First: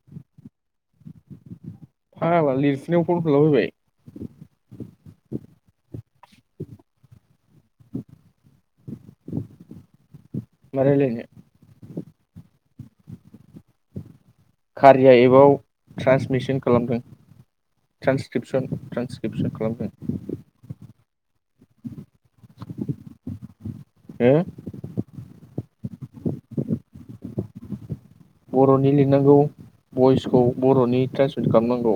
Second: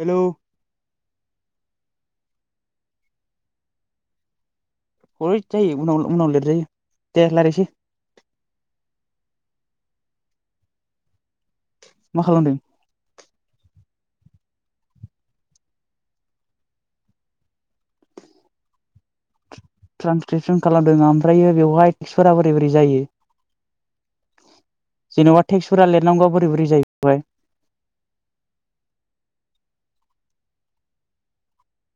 हेल' फाग्ला लिरफुनायाव कल खालामबायबाय अय जायो उनाव उनाव लिरजायो दे रायलायसै मा रायलायनो? मा खालामदों? कारिया एपाव ट्रान्सक्रिपसन खालामदों ट्रान्सक्रिपसन ट्रान्सक्रिपसन खालामदों ट्रेन्सक्रिपसन खालामदों आं ओमफ्रायो बेवहाय [inaudible] बोरै बोरै जायो। हो नङा टेक्सफोरा लिरनांगौआ बोरै बोरै जायो [unintelligible] बर'नि लिरनांगौ भइसखौ बर'नि ट्रेन्सलेट खालामनांगौ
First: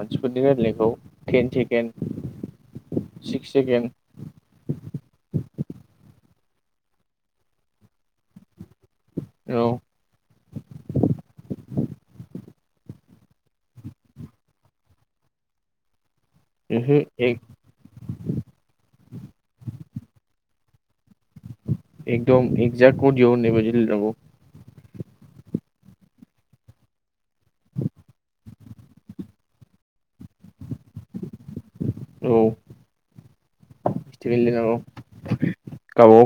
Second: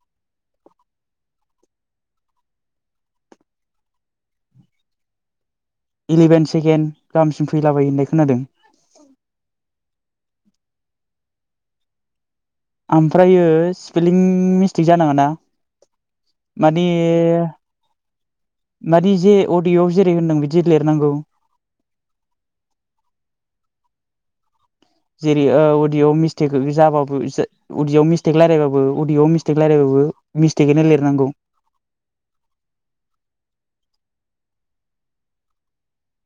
मानसिफोरनि रायजनायखौ ten second six second eleven second गाहामसिम फैलाबायो होनना खोनादों। औ। ओमफ्रायो स्पेलिं मिस्टेक जानाङाना मादि ओहो मादि जे अडिय'आव जेरै होनदों बिदि लिरनांगौ। एकदम एक्जेक्ट अडिय' होननाय बायदि लिरनांगौ। जेरै अडियआव मिस्टेक जाबाबो उडिआव मिस्टेक रायलायबाबो अडिय'आव मिस्टेक रायलायबाबो मिस्टेकआनो लिरनांगौ। औ गावबागाव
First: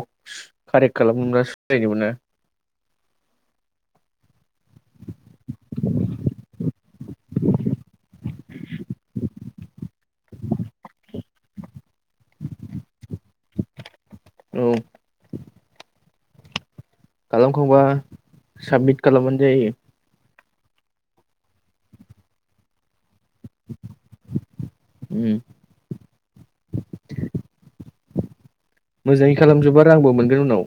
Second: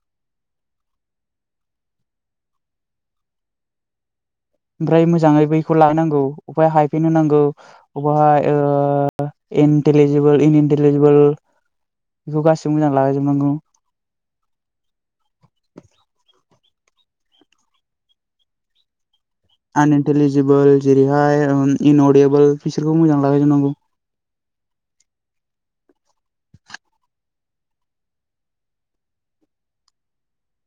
कारेक्ट खालामनोब्ला सोलायनो मोना ओमफ्राय मोजाङै बैखौ लानांगौ अबावहाय फिन होनांगौ बबावहाय ओ इन्टलिजिबोल इनइन्टिलिजिबोल बेखौ गासिबो मोजां लागायजोबनांगौ। औ। खालामखांबा साबमिट खालामबानो जायो आनइन्टेलिजिबल जेरैहाय इन'डेबोल बिसोरखौ मोजां लागायजोबनांगौ उम मोजाङै खालामजोबा रांबो मोनगोन उनाव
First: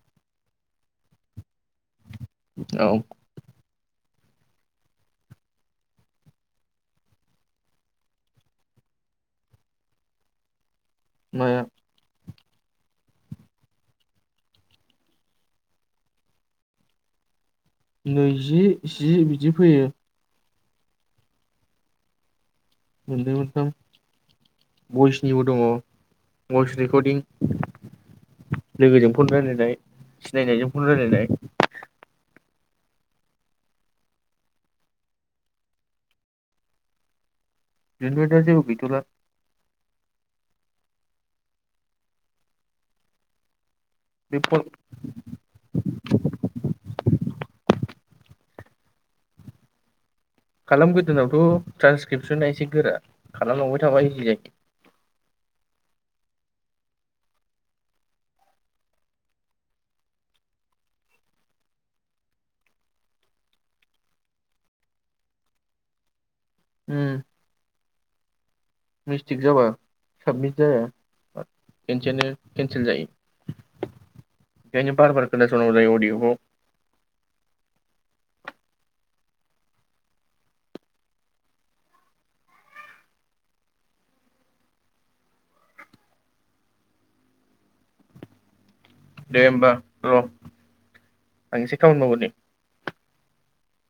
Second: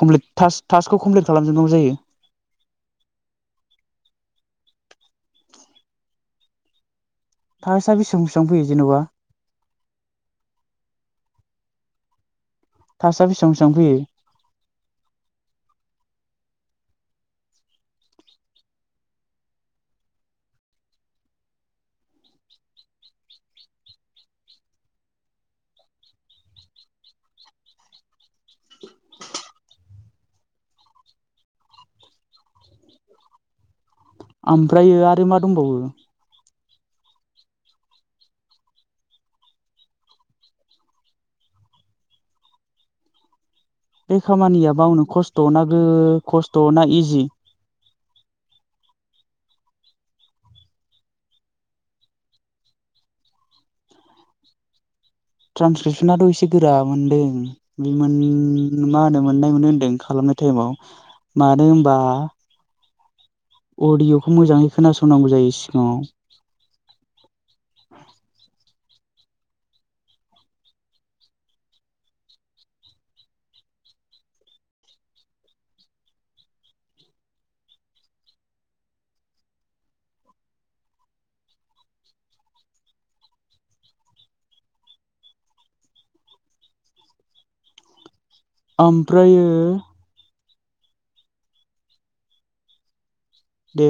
कमप्लिट टास थास्कखौ कमप्लिट खालामजोबनांगौ जायो औ थासा बेसेबां बेसेबां फैयो जेनेबा माया थासआ बेसेबां बेसेबां फैयो नैजि जि बिदि फैयो मोननै मोनथाम भइसनिबो दङ भइस रेकर्दिं लोगोजों फन रायज्लायनाय सिनायनायजों फन रायज्लायनाय ओमफ्रायो आरो मा दंबावो बेनिफ्रायथ' जेबो गैथला बे खामानिया बावनो खस्थ'ना गो खस्थ'ना इजि खालाम गोदोनावथ' ट्रान्सक्रिपसना एसे गोरा खालामलांबाय थाबा इजि जायो। ट्रान्सकेपसनाथ' एसे गोरा मोनदों बे मा होनो मोननाय मोनो होनदों खालामनाय टाइमाव मानो होनबा अदिय'खौ मोजाङै खोनासंनांगौ जायो सिगाङाव। उम [inaudible] मिस्टेक जाबा साबमिट जाया खसेनो केनसेल जायो ओंखायनो बार बार खोनथासंनांगौ जायो अडिय'खौ दे ओमफ्रायो होमबा र' आं इसे खामानि मावग्रोनि दे